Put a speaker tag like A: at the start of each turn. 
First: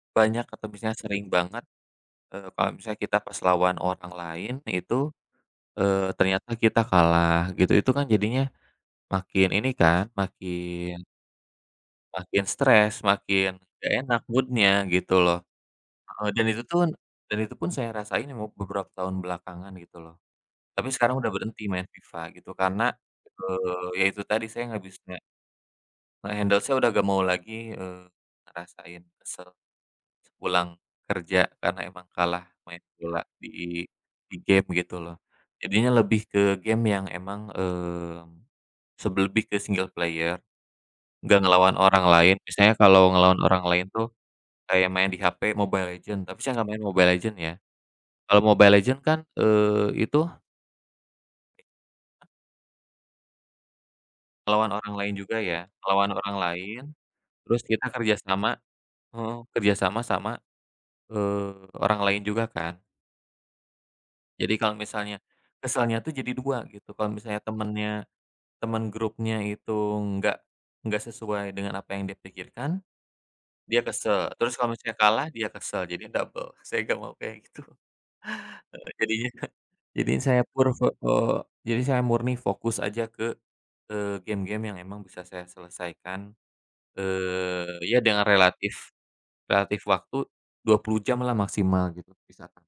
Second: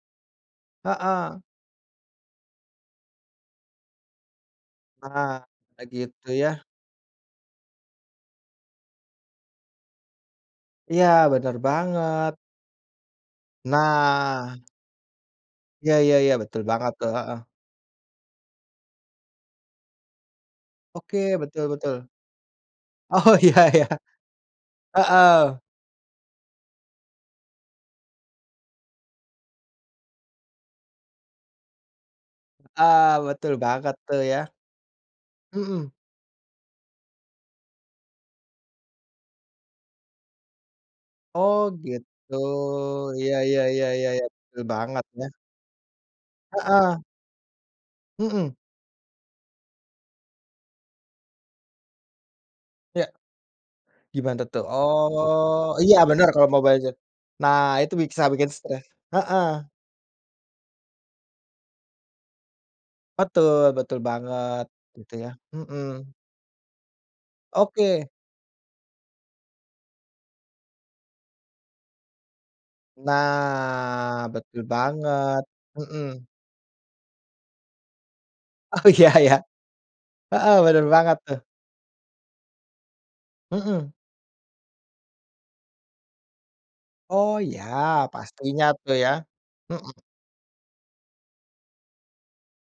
A: Banyak atau bisanya sering
B: Heeh.
A: banget, eee, kalo misalnya kita pas lawan orang lain itu,
B: Heeh. Eee,
A: eee,
B: gitu
A: ternyata
B: ya.
A: kita kalah gitu. Itu kan jadinya makin ini kan makin
B: Iya, bener banget.
A: makin stres, makin nggak enak
B: Nah.
A: mood-nya gitu loh,
B: Ya ya
A: heeh.
B: ya
A: Dan
B: betul
A: itu tun
B: banget tuh,
A: dan
B: heeh.
A: itu pun saya rasain emub beberapa tahun belakangan gitu loh. Tapi sekarang udah
B: Oke,
A: berhenti
B: betul
A: main
B: betul.
A: FIFA gitu karena,
B: Oh ya ya.
A: eee, ya itu tadi saya nggak bis nge
B: Heeh.
A: nge-handle saya udah nggak mau lagi, eee, ngerasain kesel sepulang kerja karena emang kalah main
B: Eee,
A: bola
B: betul
A: di
B: banget tuh
A: di
B: ya.
A: game gitu loh. Jadinya
B: Mhm.
A: lebih ke game yang emang, eee, sebel lebih ke single player, nggak
B: Oh
A: ngelawan orang
B: gitu,
A: lain. Misalnya kalau
B: iya
A: ngelawan
B: iya
A: orang
B: iya
A: lain
B: iya
A: tuh
B: iya, betul
A: kayak
B: banget
A: main di
B: ya.
A: HP Mobile Legends, tapi saya nggak main
B: Heeh.
A: Mobile Legends ya. Kalau
B: Mhm.
A: Mobile Legends kan, eee, itu [unintelligible]
B: Iya. Gimana tuh?
A: Ngelawan orang lain juga
B: Oh,
A: ya,
B: iya
A: ngelawan
B: bener
A: orang
B: kalo mau
A: lain,
B: belajar. Nah
A: terus kita
B: itu bisa bikin
A: kerjasama
B: stress.
A: heeh.
B: Heeh.
A: Kerjasama sama, eee, orang lain juga kan.
B: Betul betul
A: Jadi
B: banget
A: kalau
B: gitu
A: misalnya,
B: ya,
A: kesalnya
B: mhm.
A: tuh jadi dua gitu. Kalau misalnya temennya,
B: Oke.
A: temen grupnya itu nggak nggak sesuai dengan apa yang dia pikirkan, dia
B: Nah
A: kesel. Terus
B: betul
A: kalau misalnya kalah,
B: banget,
A: dia kesel. Jadinya
B: mhm.
A: double, saya nggak mau kayak gitu.
B: Oh,
A: Heeh,
B: iya
A: jadinya
B: iya.
A: he jadinya saya
B: Heeh,
A: kur
B: bener
A: fo
B: banget
A: eee,
B: tuh.
A: jadinya saya murni fokus aja ke,
B: Mhm.
A: eee, game-game yang emang bisa saya selesaikan.
B: Oh iya
A: Eee, ya dengan
B: pastinya
A: relatif
B: tuh ya,
A: relatif
B: mhm.
A: waktu 20 jamlah maksimal gitu bisa, Kak.